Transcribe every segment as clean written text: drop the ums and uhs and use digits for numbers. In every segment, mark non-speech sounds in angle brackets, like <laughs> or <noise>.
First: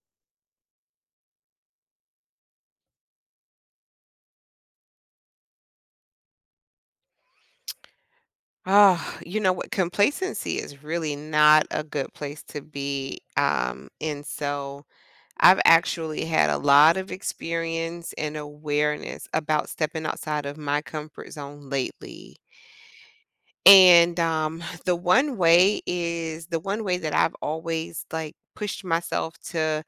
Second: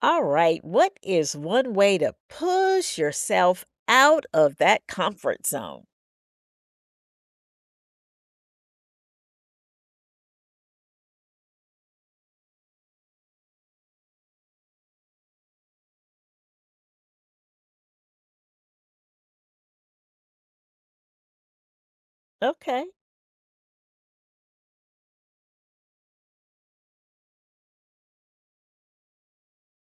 All right. What is one way to push yourself out of that comfort zone? Oh, you know what? Complacency is really not a good place to be. And so I've actually had a lot of experience and awareness about stepping outside of my comfort zone lately. Okay. And <sighs> the one way that I've always like pushed myself to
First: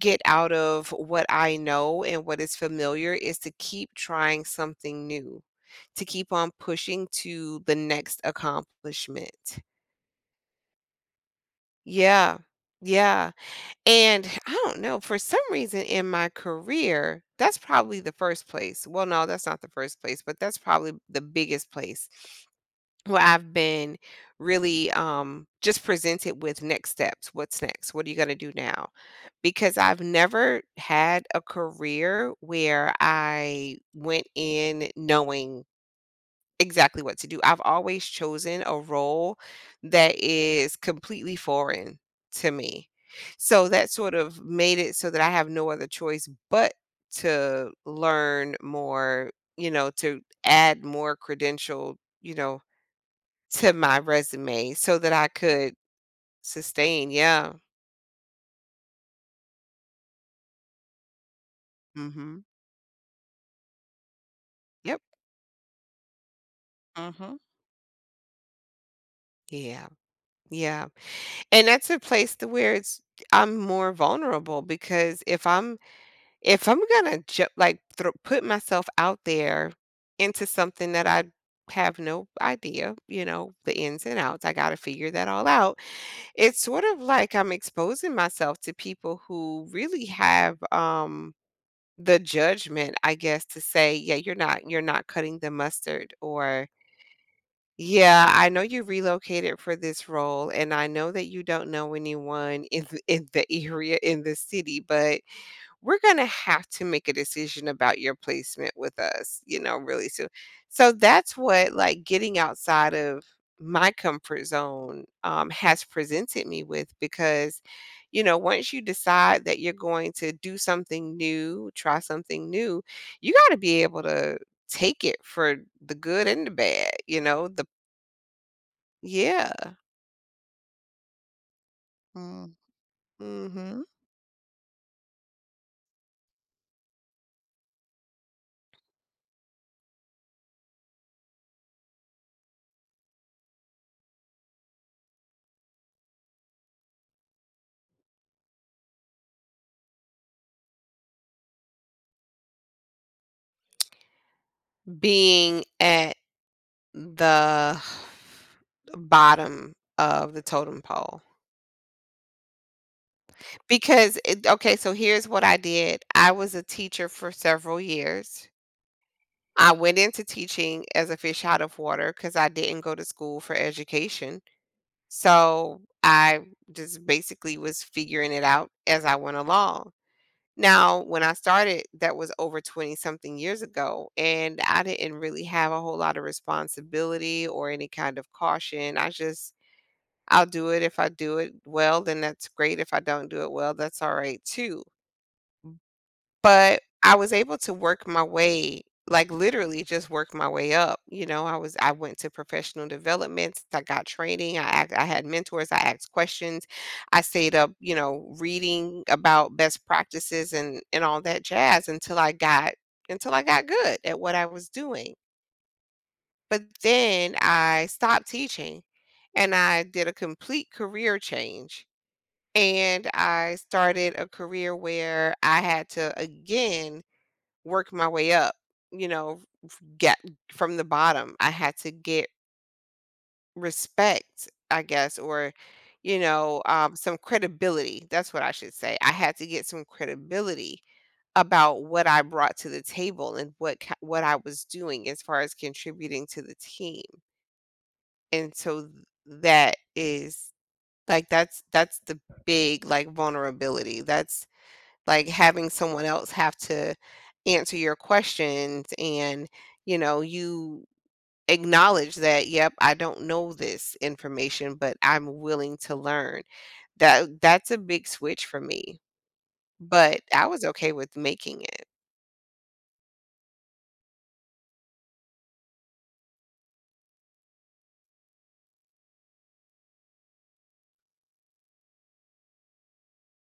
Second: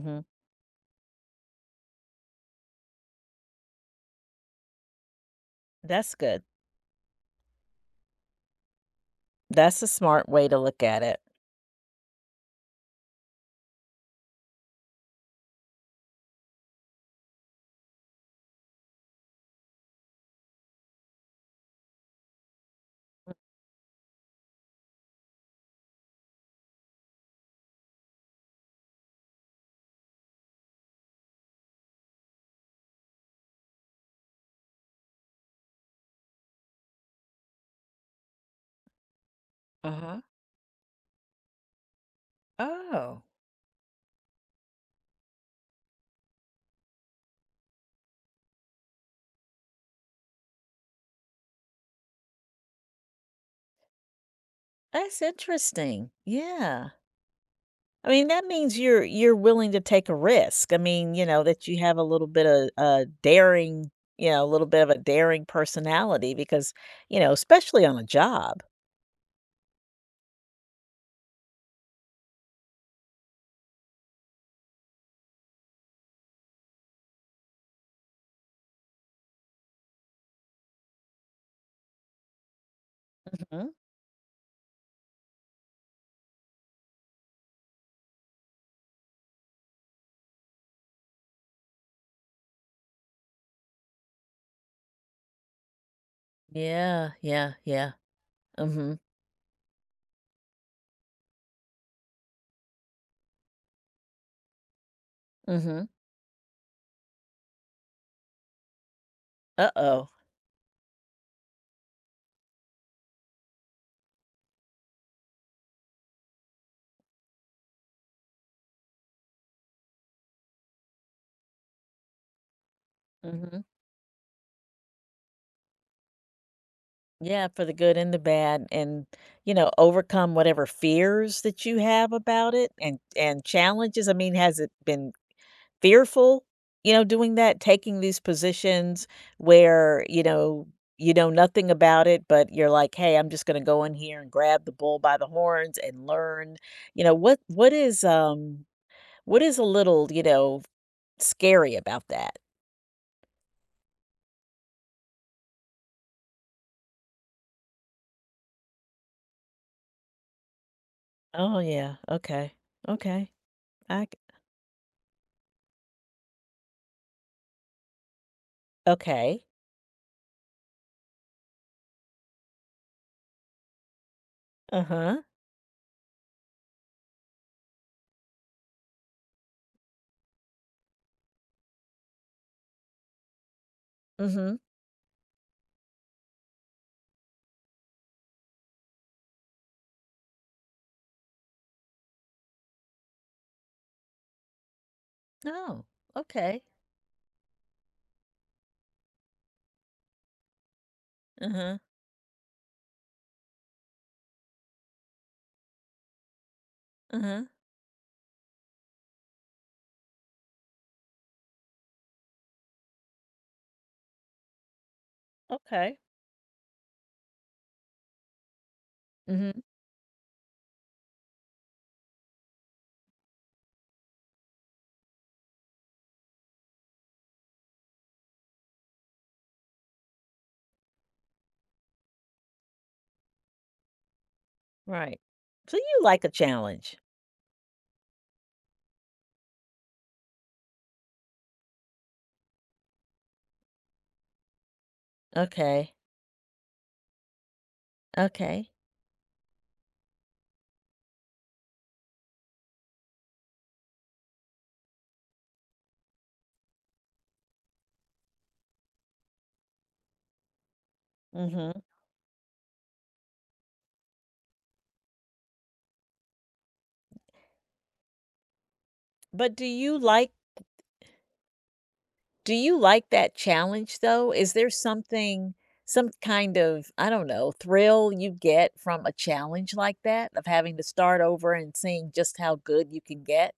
get out of what I know and what is familiar is to keep trying something new, to That's keep good. on pushing to the next accomplishment. That's a smart way to look at it. Yeah. Yeah. And <sighs> I don't know, for some reason in my career, that's probably the first place. Well, no, that's not the first place, but that's probably the biggest place where I've been really just presented with next steps. What's next? What are you going to do now? Because I've never had a career where I went in knowing exactly what to do. I've always chosen a role that Uh-huh. is completely foreign to me. Oh. So that sort of made it so that I have no other choice but to learn more, you know, to add more credential, you know, to my resume so that That's I could interesting. Yeah. sustain. Yeah. I mean, that means you're willing to take a risk. I mean, that you have a little Mhm. bit of a daring, a little bit of a Yep. daring personality because, Mhm. especially on a job. Yeah. Yeah. And that's a place to where it's I'm more vulnerable because if I'm If I'm gonna ju like, thro put myself out there into something that I have no idea, you know, the Hmm. ins and outs, I gotta figure that all out. It's sort of like I'm exposing myself to people who really have, the judgment, I guess, to say, "Yeah, you're not cutting the mustard," or, Yeah, yeah, yeah. "Yeah, I know you Mm-hmm. relocated for this role, and I know that you don't know anyone in the area, in the city, but Mm-hmm. we're going to have to make a decision about your placement with us, you know, really Uh-oh. soon. So that's what like getting outside of my comfort zone has presented me with because, you know, once you decide that you're going to do something new, try something new, you got to be able to take it for the good and the bad, you know, Yeah, for the, the good and the bad and, yeah. overcome whatever fears that you have about Mm. it and Hmm. challenges. I mean, has it been fearful, doing that, taking these positions where, you know nothing about it, but you're like, "Hey, I'm just gonna go in here and grab the bull by the horns and learn." You know, what what is um what is a little, scary about that? Being at the bottom of the totem pole Oh yeah, okay. Okay. I c- because it okay, so here's what I did. I was a teacher for several years. okay. I went into teaching as a fish out of water because I didn't go to school for education. Uh-huh. So, I just basically was figuring it out as I went along. Now, when I started, that was over 20-something years ago, Mm-hmm. and I didn't really have a whole lot of responsibility or any kind of caution. I just I'll do it if I do it well, then that's great. If I don't do it well, that's all right too. Oh, okay. But I was able to work my way, like literally just work my way up. You know, I was Uh-huh, I went to professional developments, I got training, I had mentors, I asked questions, I uh-huh. stayed up, you know, reading about best practices and all that jazz until I got good at what I was doing. Okay. But then I stopped teaching and Mhm, I did a complete career change and I started a career where I had to again work my way up, you know, get from the bottom. I had to get respect, I guess, right. or, So you you like a know, challenge. some credibility. That's what I should say. I had to get some credibility about what I brought to the table and what what I was doing as far as Okay, contributing to the team. And okay. so that is like that's the big like vulnerability. That's like having someone else have to answer your questions and you know you Mhm. acknowledge that yep, I don't know this information, but I'm willing to learn. That's a big switch for me, But do you but like I was okay with making it. do you like that challenge though? Is there something some kind of, I don't know, thrill you get from a challenge like that of having to start over and seeing just how good you can get?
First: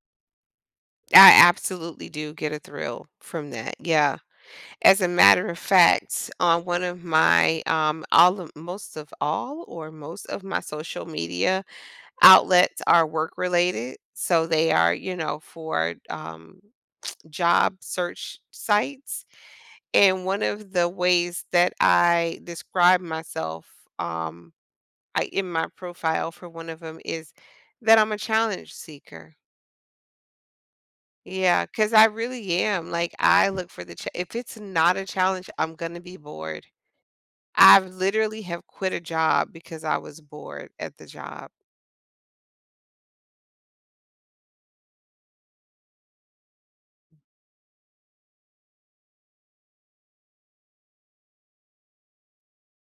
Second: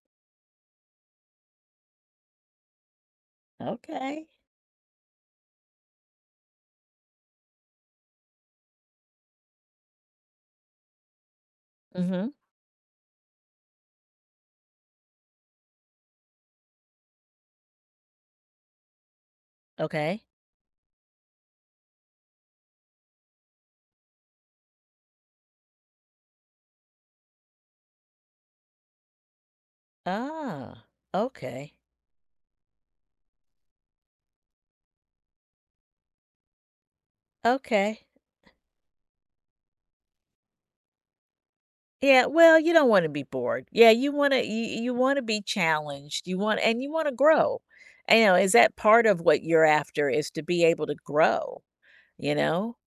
I absolutely do get a thrill from that, yeah. Okay. As a matter of fact, on one of my all of most of all or most of my social media Mhm. outlets are work related, so they are, you know, for, job search sites, Okay. and one of the ways that I describe myself, um, I in my profile for one of them is that I'm a challenge seeker. Ah, Yeah, okay. because I really am, like, I look for the cha if it's not a challenge, I'm gonna be bored. I've Okay. literally have quit a job because I was bored at the job. Yeah, well, you don't wanna be bored. Yeah, you wanna be challenged, you want and you wanna grow. Is that part of what you're after is to be able to grow, you know,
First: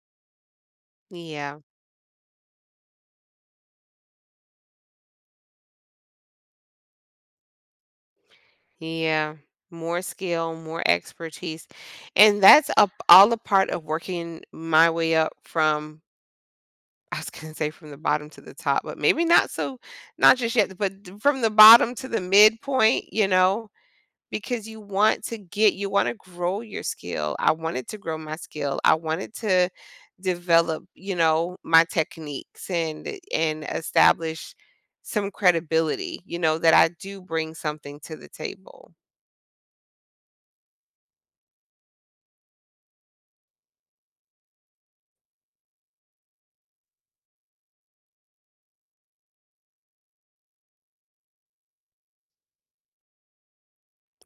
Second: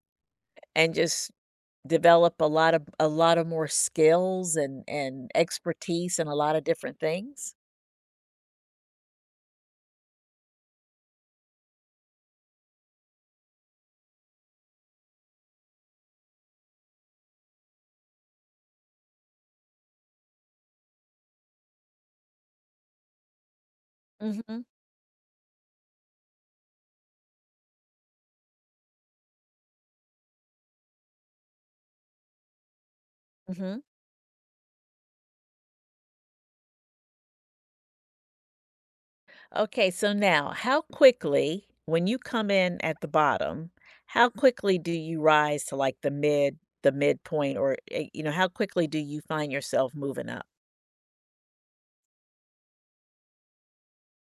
and just Yeah. develop a lot of more skills and expertise in a lot of different things? Yeah, more skill, more expertise. And that's a, all a part of working my way up from, <laughs> I was going to say from the bottom to the top, but maybe not so, not just yet, but from the bottom to the midpoint, you know, Mhm, because you want to get, you want to grow your skill. I wanted to grow my skill. I wanted to develop, you know, my techniques and, mhm. establish some credibility, you know, that I do bring something to the table. Okay, so now how quickly when you come in at the bottom, how quickly do you rise to, like, the midpoint or, how quickly do you find yourself moving up?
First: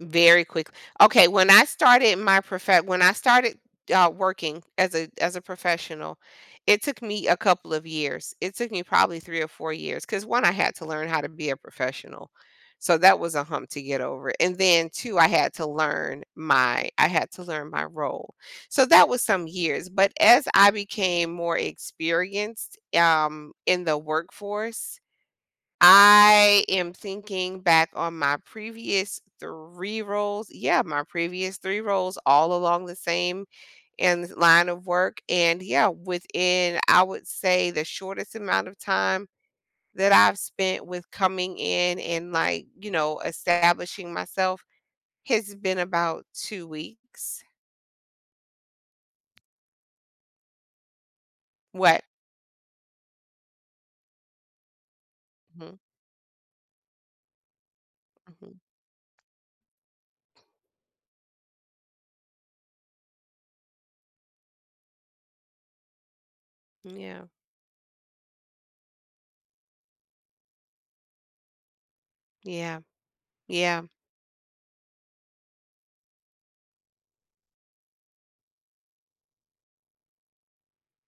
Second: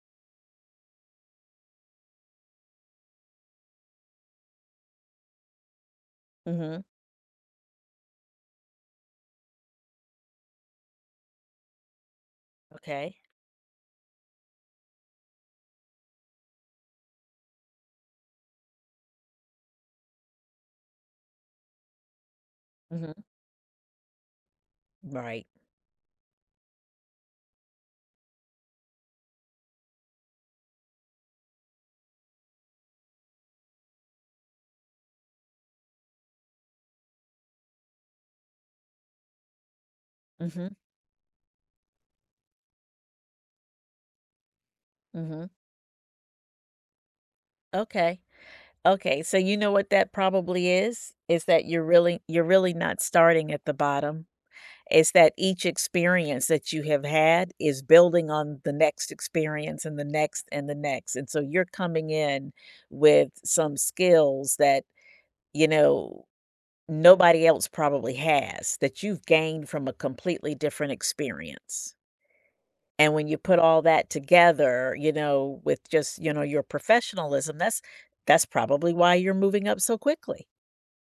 Very quickly. Okay, when I started working as a professional, Mhm. it took me a couple of years. It took me probably 3 or 4 years because 'cause 1, I had to learn how to be a professional, so Okay. that was a hump to get over, and then 2, I had to learn my role, so that was some years, but as I became more experienced, Mhm. In the workforce, Right. I am thinking back on my previous 3 roles, yeah, my previous 3 roles all along the same and line of work, and yeah, within, I would say, the shortest amount of time that I've Mhm. spent with coming in and, like, you know, establishing myself Mhm. has been about 2 weeks. Okay. Okay. So you know what that probably is? Is that you're What? really you're really not starting at the bottom. It's that each Mhm, experience that you have had is building mhm. on the next experience and the next and the next. And so you're coming in with some skills that, you know, Yeah, nobody else probably has that you've gained from a completely different experience. yeah, And when you put all yeah, that together, with just, your professionalism, that's probably why you're moving up so quickly.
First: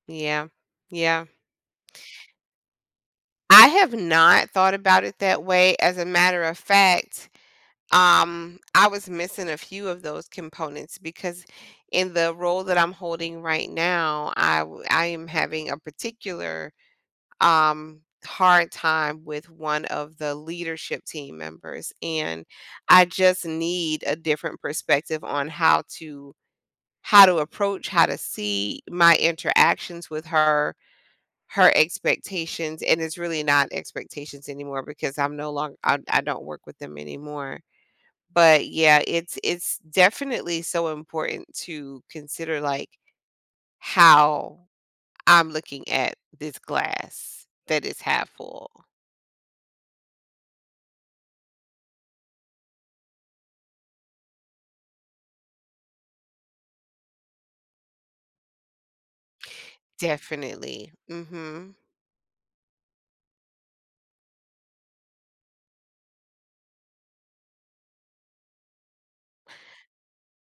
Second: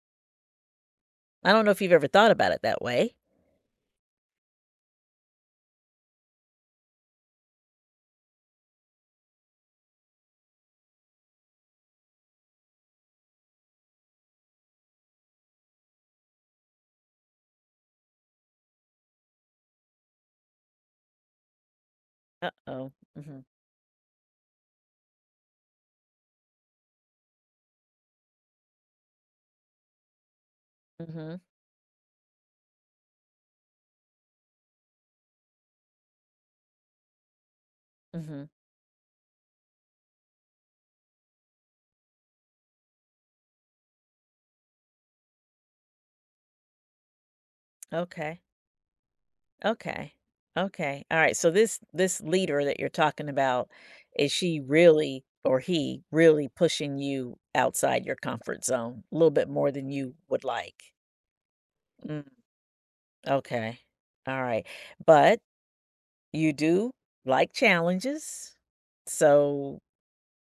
yeah, yeah. I don't know if you've ever thought about it that way. I have not thought about it that way. As a matter of fact, I was missing a few of those components because in the role that I'm holding right now I am having a particular hard time with one of the leadership team members, and Uh-oh. I Mhm. just need a different perspective on how to approach how to see my interactions with her, Mhm. her expectations. And it's really not expectations anymore because I'm no longer I don't work with them anymore, Mhm. but yeah, it's definitely so important to consider like how I'm looking at this glass that is half Okay. full. Okay. Okay. All right. So this leader that you're talking about, is she really or he really pushing you outside your comfort zone a little bit more than you would like? Definitely. Mhm. Mm, okay. All right. But you do like challenges. So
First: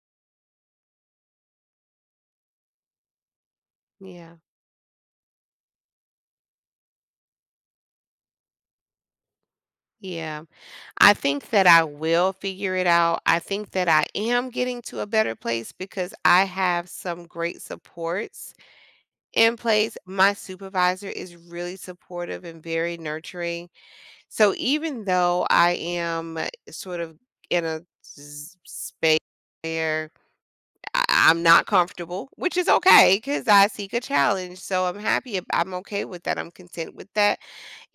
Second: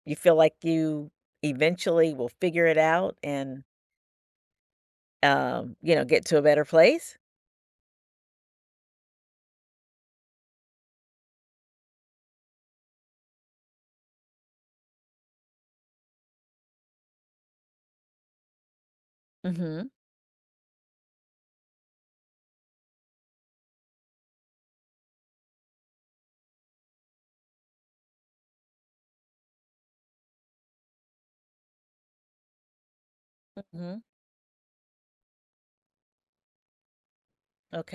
you feel like you eventually will figure it out and Yeah. Get to a better place? Yeah. I think that I will figure it out. I think that I am getting to a better place because I have some great supports in Mhm. place. My supervisor is really supportive and very nurturing. So even though I am sort of in a space where I'm not comfortable, which is okay because I seek Mhm. a challenge. So I'm happy. I'm okay with that. I'm content with that.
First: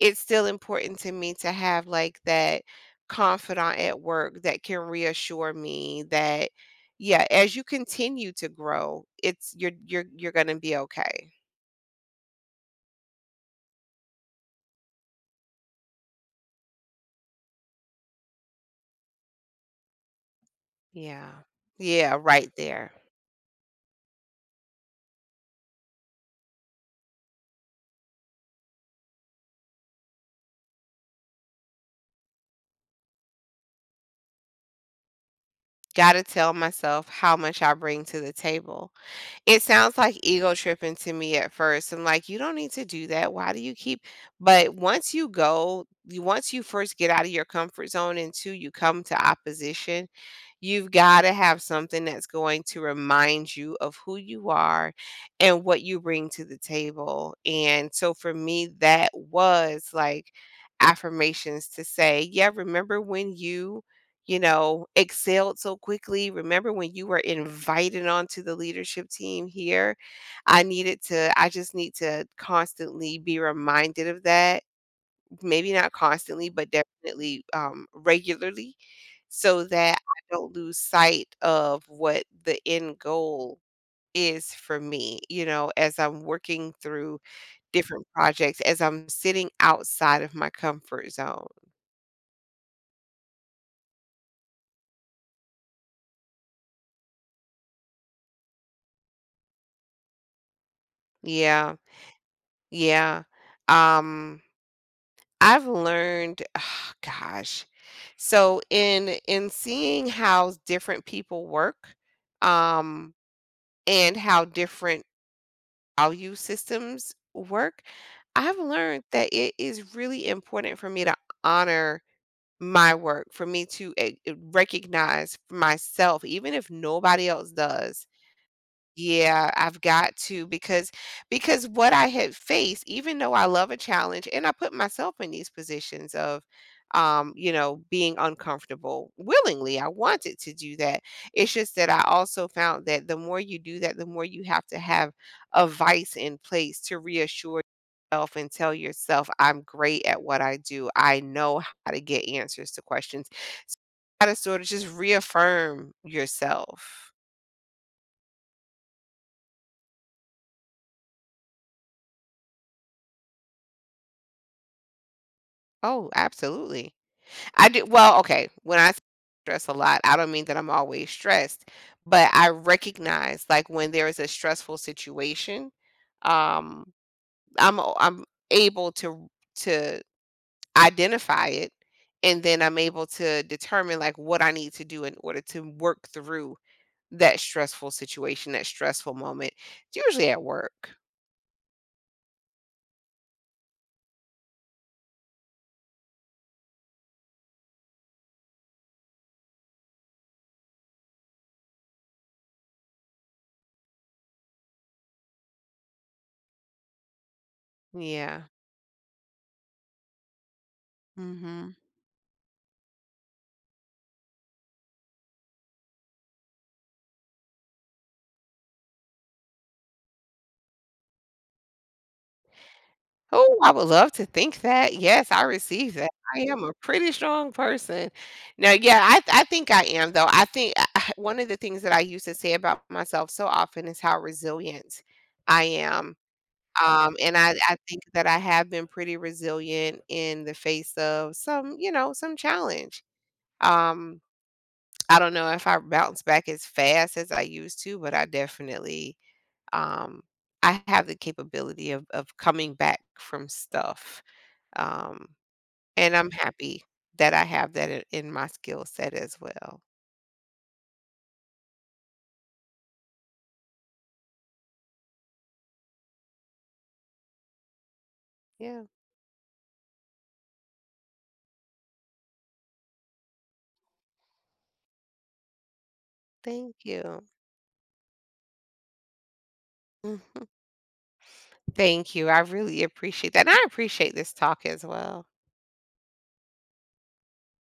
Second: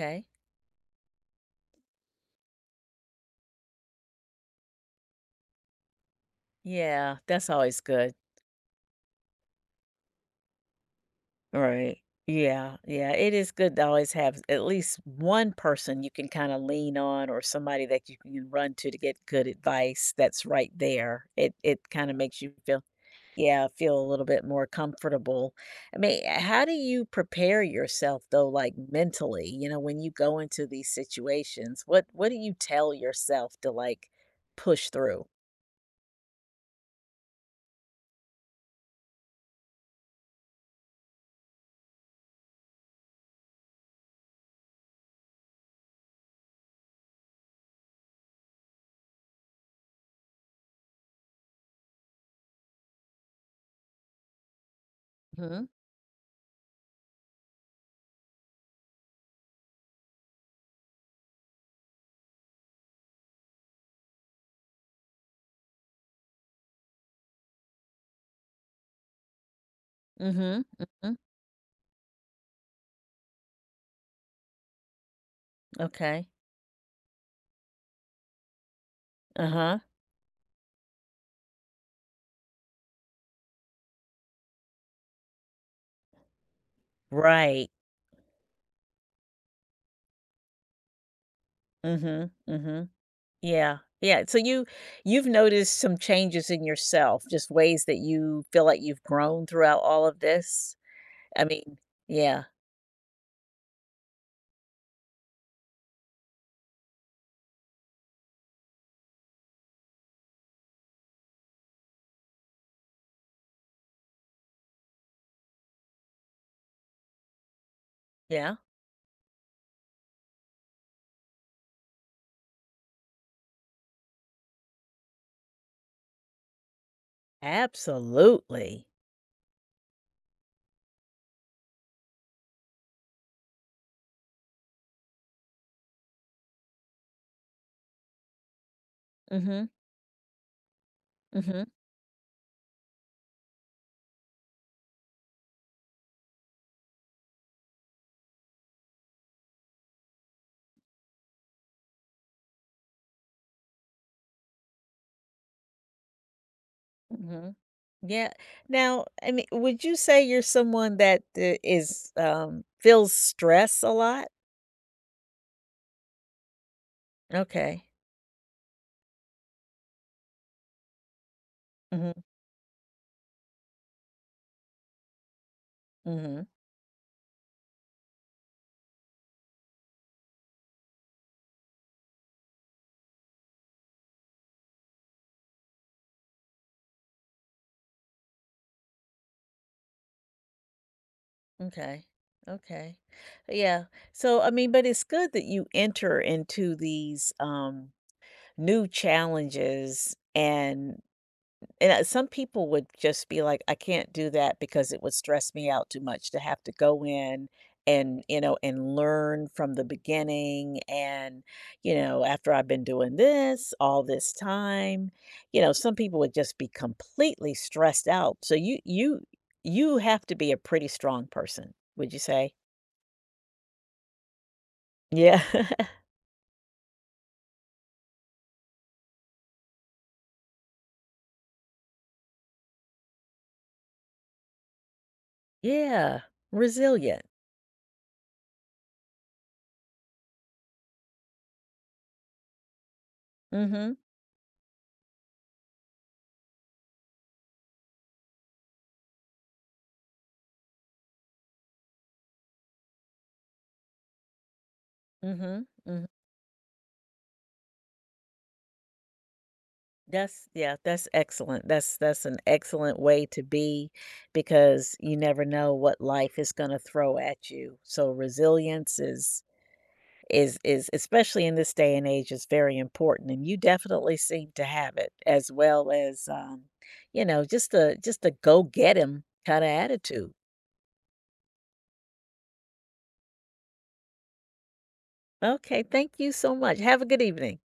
It's still important to me to have like that confidant at work that can reassure me that Yeah, yeah, that's as you always good. continue to grow, it's you're gonna be okay. Right. Yeah, yeah. It is good to always have at least one person you can kind of lean on or somebody that you can run to get good advice that's right there. Yeah, It kind of yeah, makes right you feel, there. yeah, feel a little bit more comfortable. I mean, how do you prepare yourself though like mentally, when you go into these situations? What do you tell yourself to like push through? Gotta tell myself how much I bring to the table. It sounds like ego tripping to me at first. I'm like, "You don't need to do that. Why do you keep," but once you go you once you first get out of your comfort zone and 2, you come to opposition. You've gotta have something that's going to remind you of who you are and Mhm. what you bring to the table, and so for me, that was, like, affirmations to say, "Yeah, remember when you know, excelled so quickly? Remember when you were invited onto the leadership team here?" Mhm. Mhm. I just need to constantly be reminded of that, maybe not Okay. constantly, but definitely, regularly, so Uh-huh. that I don't lose sight of what the end goal is for me, you know, as I'm working through Right. different projects, as I'm sitting outside of my comfort zone. Mhm. Mhm. Yeah. Yeah, so you've noticed some changes in yourself, just ways that you feel like you've grown throughout all of this? I Yeah. mean yeah, Yeah. Um I've learned <sighs> gosh. So in seeing how different people work and how different value systems work, yeah. I've learned that it is really important for me to honor my work, for me to recognize myself, even if nobody else does, Absolutely. yeah, I've got to, because what I had faced, even though I love a challenge and I put myself in these positions of you know, being uncomfortable Mhm, willingly. I wanted to do that. It's mhm, just that I also found that the more you do that, the more you have to have a vice in place to reassure yourself and tell yourself, I'm great at what I do. I know how to get answers to questions. So you gotta sort of just reaffirm yourself. mhm. <laughs> Yeah. Now, I mean, would you say you're someone that, feels stress a lot? Oh, absolutely. I do Okay. well, okay, when I stress a lot, I don't mean that I'm always stressed, Mhm, but I recognize like when there is a stressful situation, mhm. um, I'm able to to identify it, and then I'm able to determine like what I need to do in order to work through that stressful situation, that stressful moment. It's usually at work. Okay. Okay. Yeah. So, I mean, but it's good that you enter into these, new challenges and some people would just be like I can't do that because it would stress me out too much to have to go in and Yeah. And learn from the beginning and Mhm. After I've been doing this all this time some people would just be completely stressed out so you have to be a pretty strong person would you say. Oh, I would love to think that. Yes, Yeah. I received that. I am a pretty strong person. Now, yeah, I think I am though. I think <sighs> one of the things that I used to say about myself so often is how resilient <laughs> I am. Yeah, resilient. And I think that I have been pretty resilient in the face of some, you know, some challenge. Mhm, Um, I don't know if I bounce back as fast as I used to, but I definitely um I have the capability of coming back from stuff um, mhm, mhm. and I'm happy that I have that I in my skill set as well. That's, yeah, that's excellent. That's an excellent way to be because you never know what life is going to throw at you. So Yeah, resilience is especially in this day and age is very important and you definitely seem to have it as well as thank you. Just a go get 'em kind of attitude. Mhm. Thank you, I really appreciate that, and I appreciate this talk as well. Okay, thank you so much. Have a good evening.